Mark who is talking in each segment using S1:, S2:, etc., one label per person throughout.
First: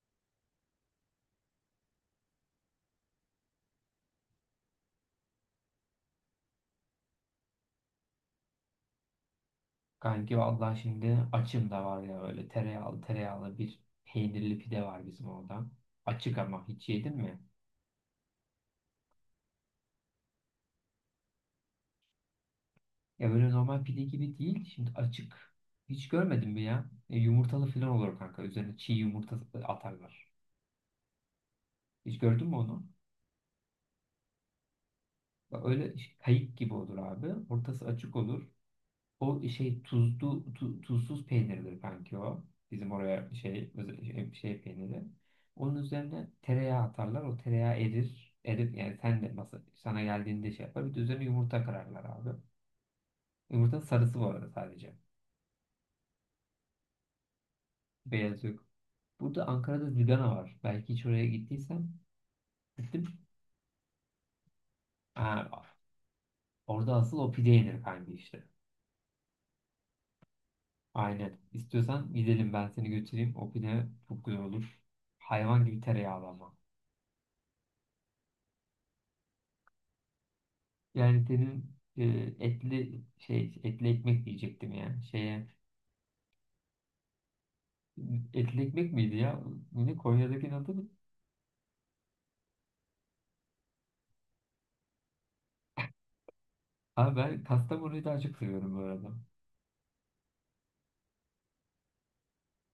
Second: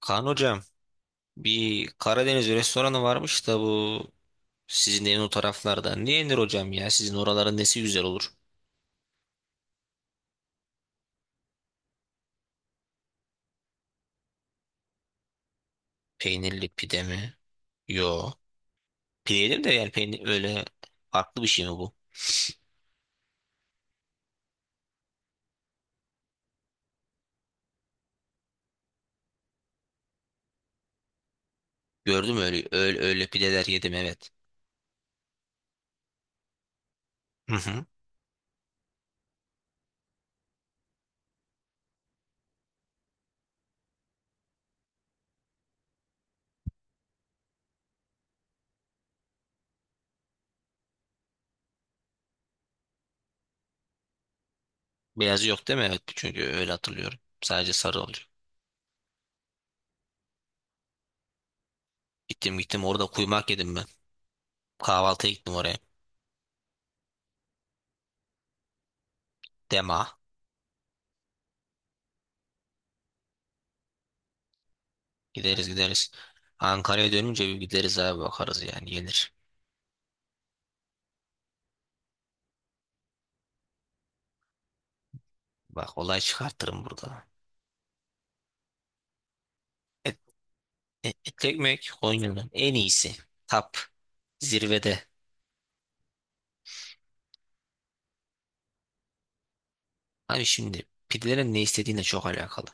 S1: Kaan hocam bir Karadeniz restoranı varmış da bu sizin evin o taraflarda. Niye yenir hocam ya? Sizin oraların nesi güzel olur?
S2: Kanki vallahi şimdi açım da var ya böyle tereyağlı bir peynirli pide var bizim orada. Açık
S1: Peynirli
S2: ama hiç
S1: pide
S2: yedin
S1: mi?
S2: mi?
S1: Yo. Pide yedim de yani peynir öyle farklı bir şey mi bu?
S2: Ya böyle normal pide gibi değil. Şimdi açık. Hiç görmedin mi ya? Yumurtalı falan olur kanka. Üzerine çiğ yumurta atarlar. Hiç
S1: Gördüm
S2: gördün mü
S1: öyle
S2: onu?
S1: öyle, öyle pideler yedim evet.
S2: Bak öyle kayık gibi olur abi.
S1: Hı hı.
S2: Ortası açık olur. O şey tuzlu tuzsuz peynirdir kanki o. Bizim oraya şey şey peyniri. Onun üzerine tereyağı atarlar. O tereyağı erir. Erir yani sen de masa, sana geldiğinde şey yapar. Bir de üzerine yumurta kırarlar abi. Yumurtanın sarısı bu arada sadece.
S1: Beyazı yok değil mi? Evet çünkü öyle hatırlıyorum. Sadece sarı oluyor.
S2: Beyaz yok. Burada Ankara'da Zigana var. Belki hiç oraya gittiysen
S1: Gittim gittim orada
S2: gittim.
S1: kuymak yedim ben. Kahvaltıya gittim
S2: Ha,
S1: oraya.
S2: orada asıl o pide yenir kanki işte.
S1: Dema.
S2: Aynen. İstiyorsan gidelim ben seni götüreyim. O pide çok güzel olur. Hayvan
S1: Gideriz
S2: gibi
S1: gideriz.
S2: tereyağlı ama.
S1: Ankara'ya dönünce bir gideriz abi bakarız yani yenir.
S2: Yani senin etli ekmek diyecektim yani şeye
S1: Bak olay çıkartırım burada.
S2: etli ekmek miydi ya? Ne Konya'dakinin adı mı?
S1: Etli Ekmek Konya'nın en iyisi. Tap. Zirvede.
S2: Abi ben Kastamonu'yu daha çok seviyorum bu arada.
S1: Abi şimdi pidelerin ne istediğine çok alakalı.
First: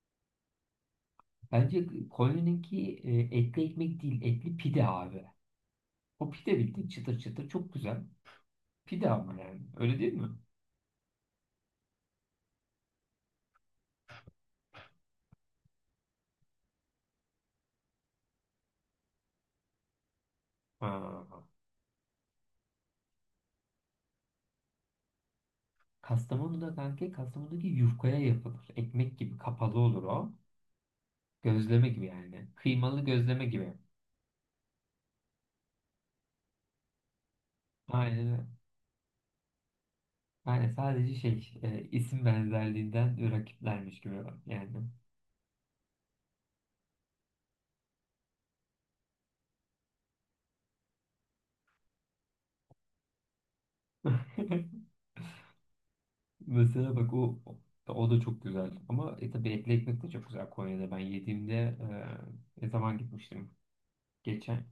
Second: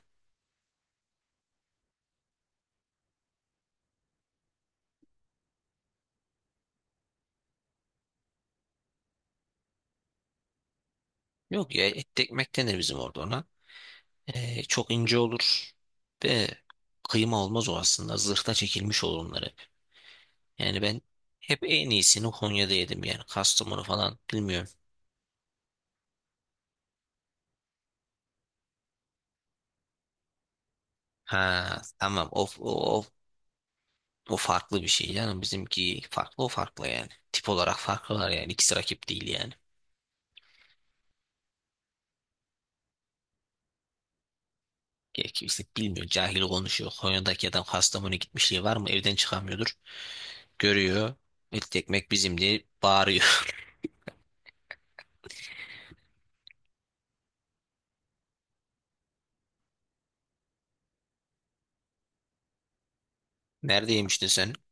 S2: Bence Konya'nınki etli ekmek değil etli pide abi. O pide bildiğin çıtır çıtır çok güzel. Pide ama yani öyle değil mi?
S1: Yok ya et ekmek denir bizim orada ona. E, çok ince olur. Ve kıyma olmaz o aslında. Zırhta çekilmiş olur onlar hep. Yani ben
S2: Ha.
S1: hep en iyisini Konya'da yedim yani. Kastamonu falan bilmiyorum.
S2: Kastamonu'da kanka Kastamonu'daki yufkaya yapılır. Ekmek gibi kapalı olur o.
S1: Ha
S2: Gözleme gibi
S1: tamam o,
S2: yani.
S1: o,
S2: Kıymalı
S1: o,
S2: gözleme gibi.
S1: o farklı bir şey canım. Bizimki farklı o farklı yani. Tip olarak
S2: Aynen
S1: farklılar
S2: öyle.
S1: yani. İkisi rakip değil yani.
S2: Yani sadece şey isim benzerliğinden rakiplermiş gibi yani.
S1: Ya kimse bilmiyor. Cahil konuşuyor. Konya'daki adam Kastamonu'ya gitmişliği var mı? Evden çıkamıyordur. Görüyor. İlk ekmek bizim diye bağırıyor.
S2: Mesela bak o da çok güzel. Ama tabii etli ekmek de çok güzel Konya'da. Ben yediğimde ne zaman gitmiştim?
S1: Nerede yemiştin sen?
S2: Geçen.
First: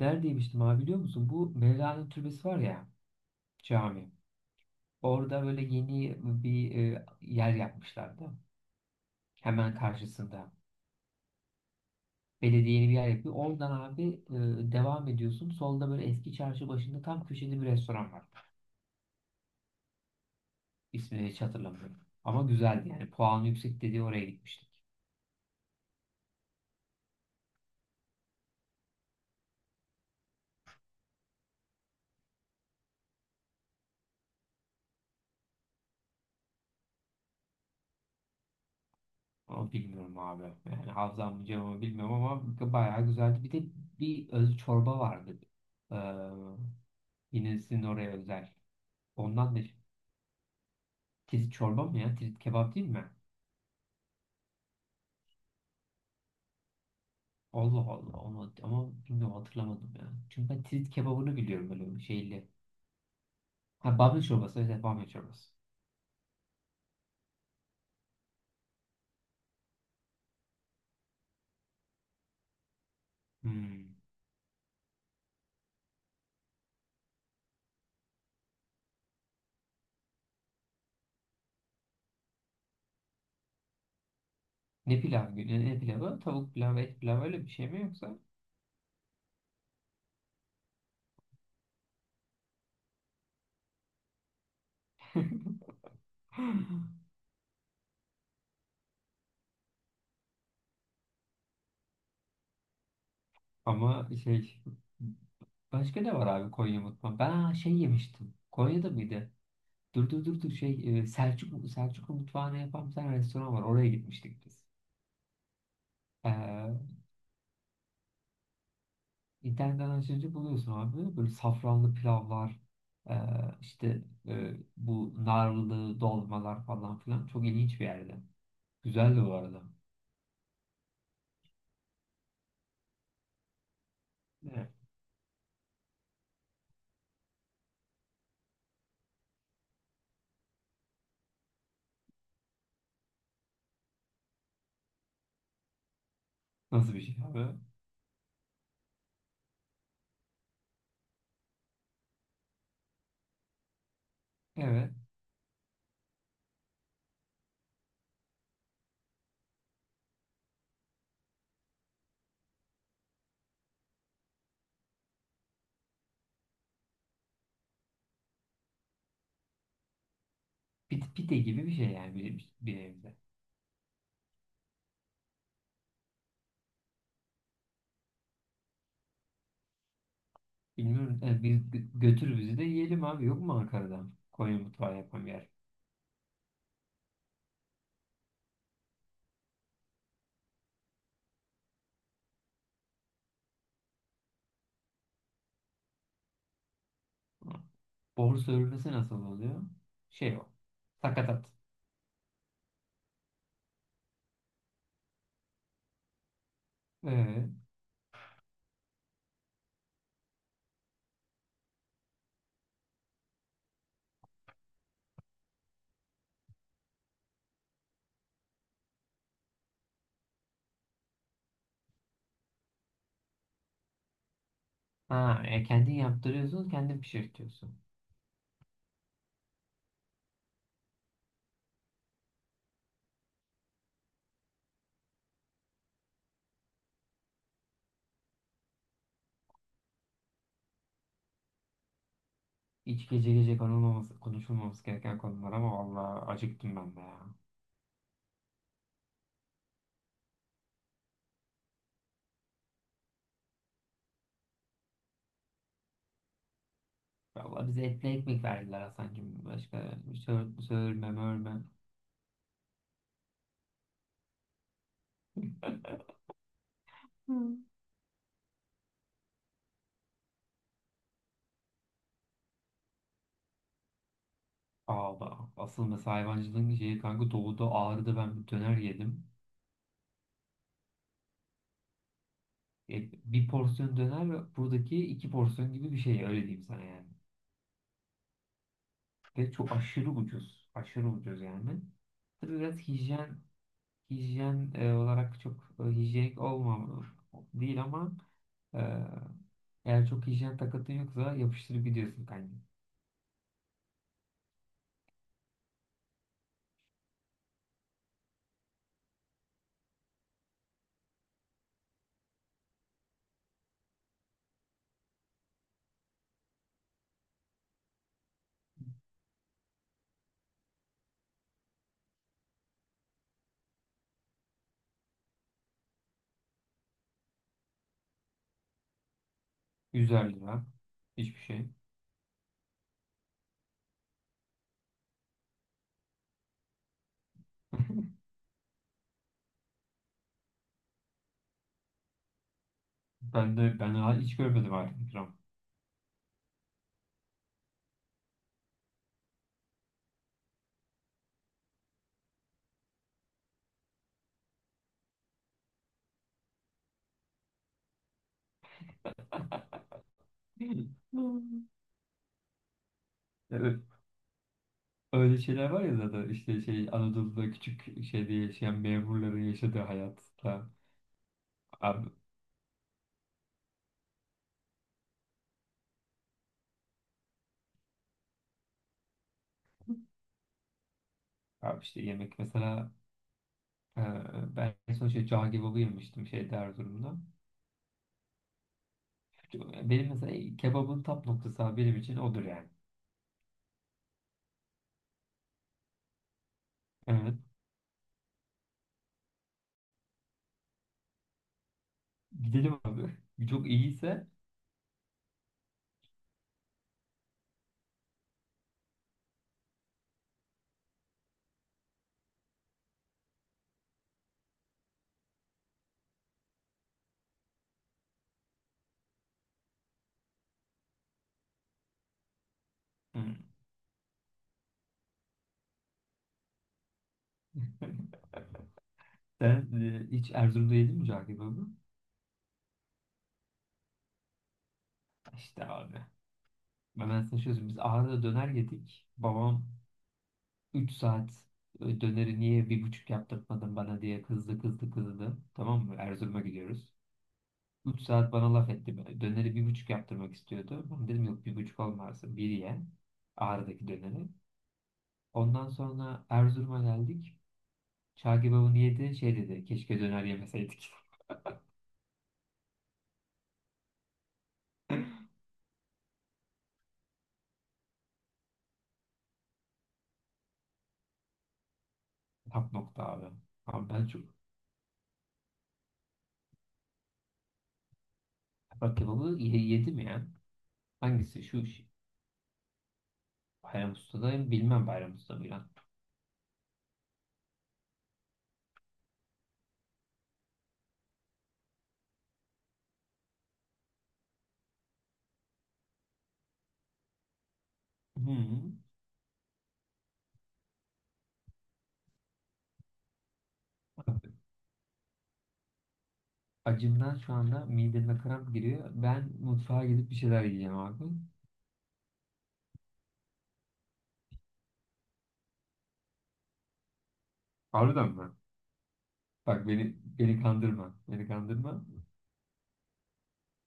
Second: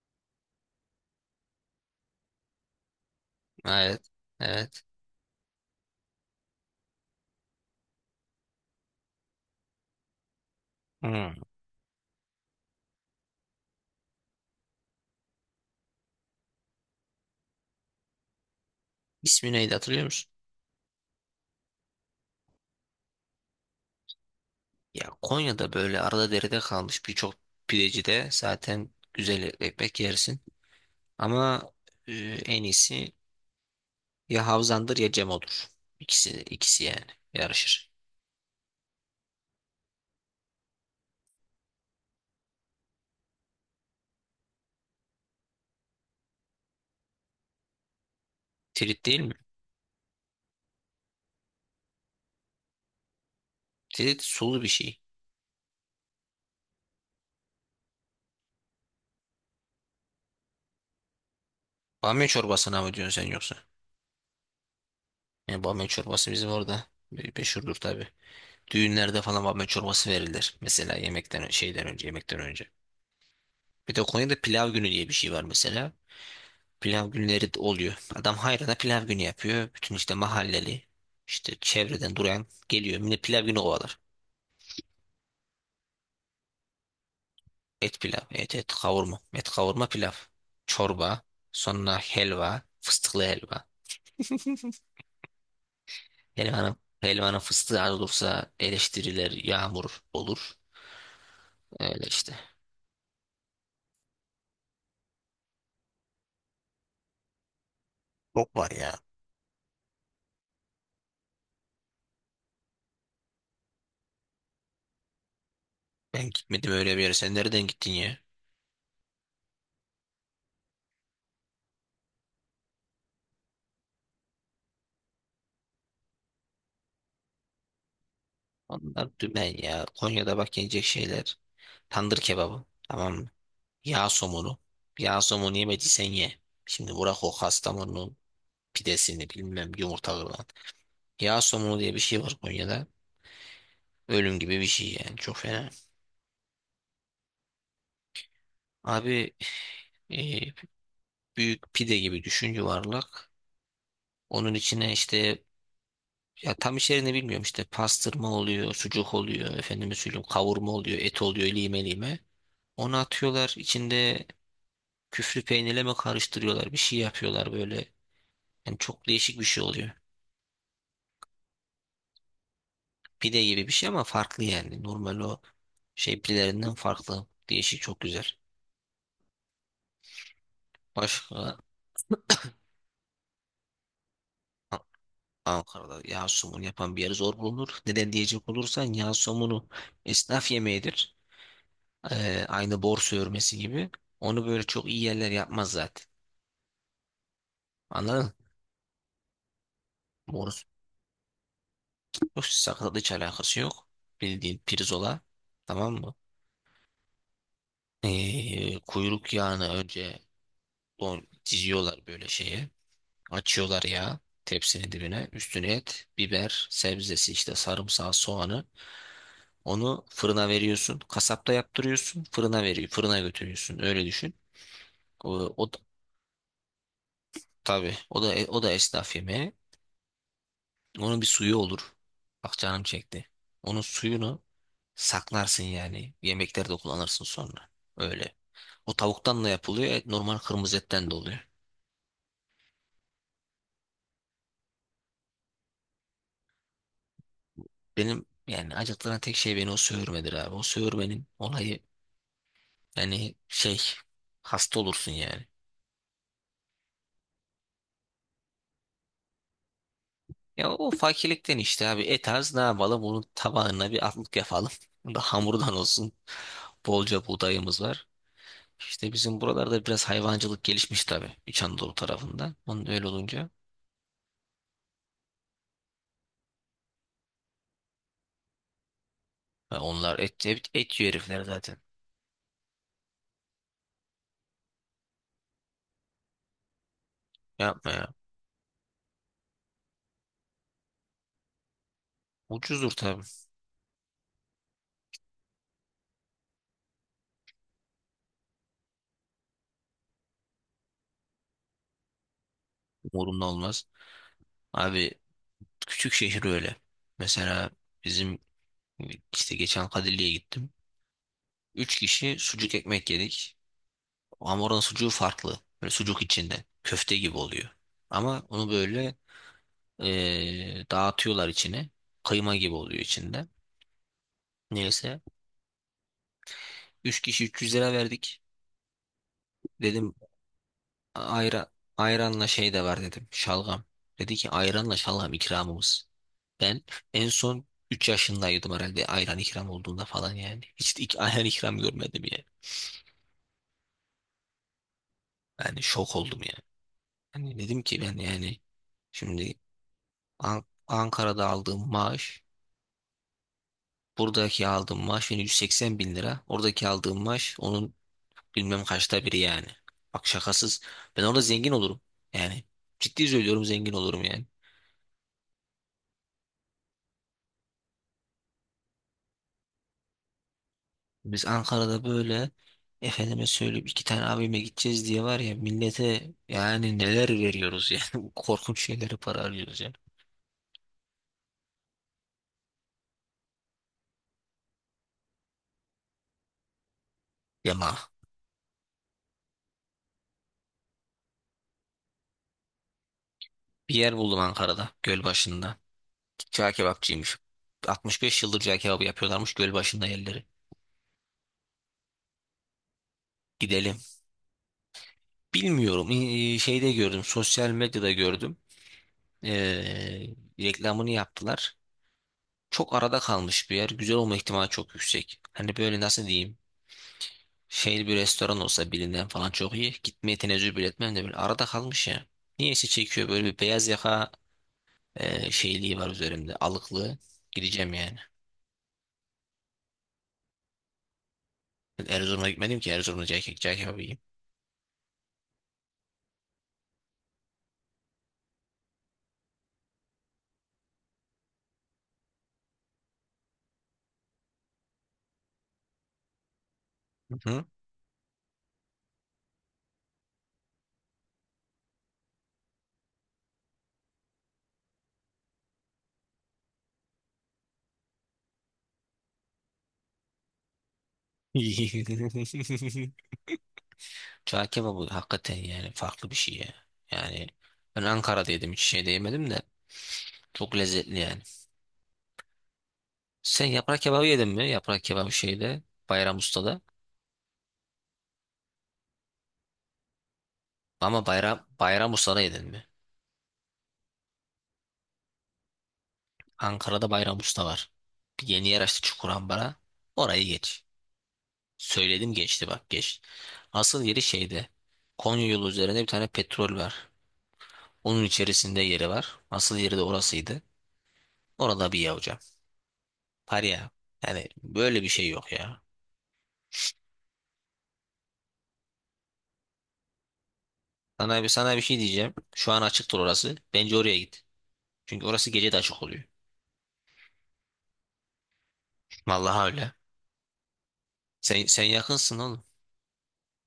S2: Nerede yemiştim abi biliyor musun? Bu Mevlana Türbesi var ya
S1: Evet.
S2: cami.
S1: Evet.
S2: Orada böyle yeni bir yer yapmışlardı. Hemen karşısında.
S1: Hmm.
S2: Belediye yeni bir yer yapıyor. Oradan abi devam ediyorsun. Solda böyle eski çarşı başında tam köşede bir restoran var.
S1: İsmi neydi hatırlıyor musun?
S2: İsmini hiç hatırlamıyorum. Ama güzeldi yani. Puan yüksek dediği oraya gitmiştik.
S1: Ya Konya'da böyle arada derede kalmış birçok pidecide zaten güzel etli ekmek yersin. Ama e, en iyisi ya Havzan'dır ya Cemo'dur. İkisi yani yarışır.
S2: Ama bilmiyorum abi. Yani hafızam mı cevabı bilmiyorum ama bayağı güzeldi. Bir de bir öz çorba vardı. Ee, Yine sizin oraya özel.
S1: Tirit değil mi?
S2: Ondan da tirit çorba mı ya? Tirit kebap değil mi?
S1: Tirit sulu bir şey.
S2: Allah Allah. Onu, ama bilmiyorum hatırlamadım ya. Çünkü ben tirit kebabını biliyorum böyle
S1: Bamya
S2: şeyli.
S1: çorbasına mı diyorsun sen yoksa?
S2: Ha bamya çorbası. Evet evet, bamya çorbası.
S1: Yani bamya çorbası bizim orada meşhurdur tabii. Düğünlerde falan bamya çorbası verilir. Mesela yemekten şeyden önce, yemekten önce. Bir
S2: Hmm.
S1: de Konya'da pilav günü diye bir şey var mesela. Pilav günleri de oluyor. Adam hayrana pilav günü yapıyor. Bütün işte mahalleli, işte çevreden duran geliyor. Yine pilav günü kovalar.
S2: Ne pilav günü? Ne pilavı? Tavuk pilavı, et pilavı öyle bir şey mi
S1: Et
S2: yoksa?
S1: pilav, et et kavurma. Et kavurma pilav. Çorba, sonra helva, fıstıklı helva. Helvanın, helvanın fıstığı az olursa eleştiriler yağmur olur. Öyle işte.
S2: Ama şey başka ne var abi Konya mutfağı? Ben ha, şey yemiştim.
S1: Çok var
S2: Konya'da
S1: ya.
S2: mıydı? Dur şey Selçuklu mutfağına yapan bir tane restoran var. Oraya gitmiştik biz.
S1: Ben gitmedim
S2: Ee,
S1: öyle bir yere. Sen nereden gittin ya?
S2: internetten açınca buluyorsun abi. Böyle safranlı pilavlar e, işte bu narlı dolmalar falan filan. Çok ilginç bir yerde.
S1: Onlar
S2: Güzeldi bu
S1: dümen
S2: arada.
S1: ya. Konya'da bak yenecek şeyler. Tandır kebabı. Tamam mı? Yağ somunu.
S2: Evet.
S1: Yağ somunu yemediysen ye. Şimdi bırak o Kastamonu pidesini bilmem yumurta kırılan. Yağ somunu diye bir şey var Konya'da. Ölüm gibi bir şey yani. Çok fena.
S2: Nasıl bir şey abi?
S1: Abi e, büyük pide gibi düşün yuvarlak. Onun içine
S2: Evet.
S1: işte ya tam içeriğini bilmiyorum işte pastırma oluyor, sucuk oluyor, efendime söyleyeyim kavurma oluyor, et oluyor lime lime. Onu atıyorlar içinde küflü peynirle mi karıştırıyorlar bir şey yapıyorlar böyle. Yani çok değişik bir şey oluyor.
S2: Pide gibi bir şey yani bir evde.
S1: Pide gibi bir şey ama farklı yani. Normal o şey pidelerinden farklı. Değişik çok güzel.
S2: Bilmiyorum. Yani
S1: Başka
S2: biz götür bizi de yiyelim abi. Yok mu Ankara'da? Konya
S1: A-
S2: mutfağı yapan bir yer.
S1: Ankara'da yağ somunu yapan bir yer zor bulunur. Neden diyecek olursan yağ somunu esnaf yemeğidir. Aynı borsa örmesi gibi. Onu böyle çok iyi yerler yapmaz zaten.
S2: Hı.
S1: Anladın
S2: Bor sörmesi nasıl oluyor? Şey o.
S1: mı?
S2: Sakatat.
S1: Borsa sakatlık hiç alakası yok. Bildiğin pirzola. Tamam mı?
S2: Ee,
S1: Kuyruk yağını önce don diziyorlar böyle şeye. Açıyorlar yağı tepsinin dibine. Üstüne et, biber, sebzesi işte sarımsağı, soğanı. Onu fırına veriyorsun. Kasapta yaptırıyorsun. Fırına veriyor. Fırına götürüyorsun. Öyle düşün. O, o da,
S2: Kendin yaptırıyorsun, kendin pişirtiyorsun.
S1: tabii o da esnaf yemeği. Onun bir suyu olur. Bak canım çekti. Onun suyunu saklarsın yani. Yemeklerde kullanırsın sonra. Öyle. O tavuktan da yapılıyor. Et normal kırmızı etten de oluyor.
S2: Hiç gece gece konulmaması, konuşulmaması gereken konular ama vallahi acıktım ben de ya.
S1: Benim yani acıttıran tek şey beni o söğürmedir abi. O söğürmenin olayı yani şey hasta olursun yani.
S2: Vallahi bize etli ekmek verdiler Hasan'cığım. Başka
S1: Ya o
S2: sörme,
S1: fakirlikten
S2: mörme.
S1: işte abi et az ne yapalım bunun tabağına bir atlık yapalım. Bu Da hamurdan olsun. Bolca
S2: Hı.
S1: buğdayımız var. İşte bizim buralarda biraz hayvancılık gelişmiş tabii. İç Anadolu tarafında. Onun öyle olunca.
S2: Aa, bak, asıl mesela hayvancılığın şeyi kanka doğuda Ağrı'da ben bir döner yedim.
S1: Ya onlar et yiyor herifler zaten.
S2: Yani bir porsiyon döner ve buradaki iki porsiyon gibi bir şey öyle diyeyim sana yani.
S1: Yapma ya.
S2: Ve çok aşırı ucuz. Aşırı ucuz yani. Tabii biraz
S1: Ucuzdur tabii.
S2: hijyen olarak çok hijyenik olmam değil ama e, eğer çok hijyen takıntın yoksa yapıştırıp gidiyorsun kanka.
S1: Umurumda olmaz. Abi küçük şehir öyle. Mesela bizim işte geçen Kadirli'ye gittim. Üç kişi sucuk ekmek yedik. Ama oranın sucuğu farklı. Böyle sucuk içinde. Köfte gibi oluyor. Ama onu böyle dağıtıyorlar içine. Kıyma gibi oluyor içinde. Neyse. Üç kişi 300 lira verdik. Dedim
S2: 100'er lira. Hiçbir şey.
S1: ayra, ayranla şey de var dedim. Şalgam. Dedi ki ayranla şalgam ikramımız. Ben en son 3 yaşındaydım herhalde ayran ikram olduğunda falan yani. Hiç de ayran ikram görmedim yani.
S2: Ben daha hiç görmedim artık ikram.
S1: Yani şok oldum yani. Hani dedim ki ben yani şimdi Ankara'da aldığım maaş, buradaki aldığım maaş yani 180 bin lira. Oradaki aldığım maaş onun bilmem kaçta biri yani. Bak şakasız. Ben orada zengin olurum. Yani ciddi söylüyorum
S2: Evet.
S1: zengin olurum yani.
S2: Öyle şeyler var ya zaten işte şey Anadolu'da küçük şeyde yaşayan memurların yaşadığı hayatta.
S1: Biz Ankara'da
S2: Abi,
S1: böyle efendime söyleyip iki tane abime gideceğiz diye var ya millete yani neler veriyoruz yani. Korkunç şeyleri para harcıyoruz yani.
S2: Abi işte yemek mesela e, ben en son şey cağ kebabı yemiştim şeyde Erzurum'da.
S1: Yama.
S2: Benim mesela kebabın tap noktası abi benim için odur yani.
S1: Bir yer buldum Ankara'da Gölbaşı'nda. Cağ
S2: Evet.
S1: kebapçıymış. 65 yıldır cağ kebabı yapıyorlarmış Gölbaşı'nda yerleri.
S2: Gidelim abi. Çok
S1: Gidelim.
S2: iyiyse
S1: Bilmiyorum. Şeyde gördüm. Sosyal medyada gördüm. Ee, reklamını yaptılar. Çok arada kalmış bir yer. Güzel olma ihtimali çok yüksek. Hani böyle nasıl diyeyim? Şey bir restoran olsa bilinen falan çok iyi. Gitmeye tenezzül bile etmem de böyle arada kalmış ya. Niyeyse
S2: hı.
S1: çekiyor böyle bir beyaz yaka şeyliği var üzerimde. Alıklı. Gideceğim yani.
S2: Sen hiç Erzurum'da yedin mi cağ kebabı?
S1: Ben Erzurum'a gitmedim ki Erzurum'da cahil kebabı yiyeyim.
S2: İşte abi. Ben sana şöyle söyleyeyim. Biz Ağrı'da döner yedik. Babam 3 saat döneri niye bir buçuk yaptırmadın bana diye kızdı. Tamam mı? Erzurum'a gidiyoruz.
S1: Hı?
S2: 3 saat bana laf etti. Böyle. Döneri bir buçuk yaptırmak istiyordu. Ben dedim yok bir buçuk olmaz. Bir ye. Ağrı'daki döneri. Ondan sonra Erzurum'a geldik. Çağ kebabını yedi. Şey dedi. Keşke döner yemeseydik.
S1: Çağ kebabı hakikaten yani farklı bir şey ya. Yani ben Ankara'da yedim hiç şeyde yemedim de çok lezzetli yani.
S2: Tap nokta abi.
S1: Sen
S2: Abi
S1: yaprak
S2: ben çok...
S1: kebabı yedin mi? Yaprak kebabı şeyde Bayram Usta'da.
S2: Bak kebabı yedim ya.
S1: Ama
S2: Hangisi?
S1: Bayram Bayram Usta'da yedin mi?
S2: Bayram Usta'da bilmem Bayram Usta mı lan.
S1: Ankara'da Bayram Usta var. Bir yeni yer açtı Çukurambar'a. Orayı geç. Söyledim geçti bak geç. Asıl yeri şeyde. Konya yolu üzerinde bir tane petrol var. Onun içerisinde yeri var. Asıl yeri de orasıydı. Orada bir ye hocam. Var ya.
S2: Hı.
S1: Yani böyle bir şey yok ya.
S2: Acımdan şu anda mideme kramp giriyor. Ben mutfağa gidip bir şeyler yiyeceğim abi.
S1: Sana bir şey diyeceğim. Şu an açıktır orası. Bence oraya git. Çünkü orası gece de açık oluyor.
S2: Harbiden mi? Bak
S1: Vallahi öyle.
S2: beni kandırma. Beni
S1: Sen
S2: kandırma.
S1: yakınsın oğlum.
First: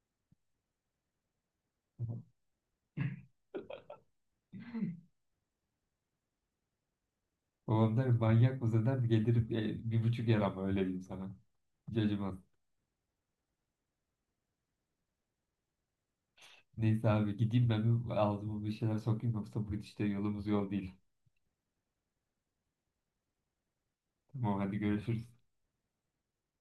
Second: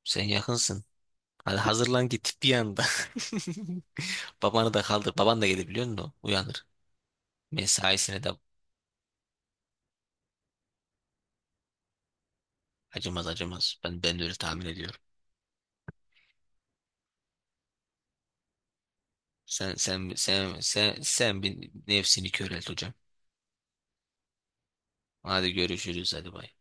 S1: Sen yakınsın. Hadi hazırlan git bir anda. Babanı da kaldır. Baban da gelir biliyor musun o? Uyanır.
S2: Babam der
S1: Mesaisine de
S2: manyak mısın der gelirim bir buçuk yer ama öyle diyeyim sana. Hiç acımaz.
S1: acımaz acımaz. Ben de öyle tahmin ediyorum.
S2: Neyse abi gideyim ben bir ağzıma bir şeyler sokayım yoksa bu
S1: Sen
S2: gidişte
S1: sen
S2: yolumuz
S1: sen
S2: yol değil.
S1: sen sen bir nefsini körelt hocam.
S2: Tamam hadi görüşürüz.
S1: Hadi görüşürüz hadi bay.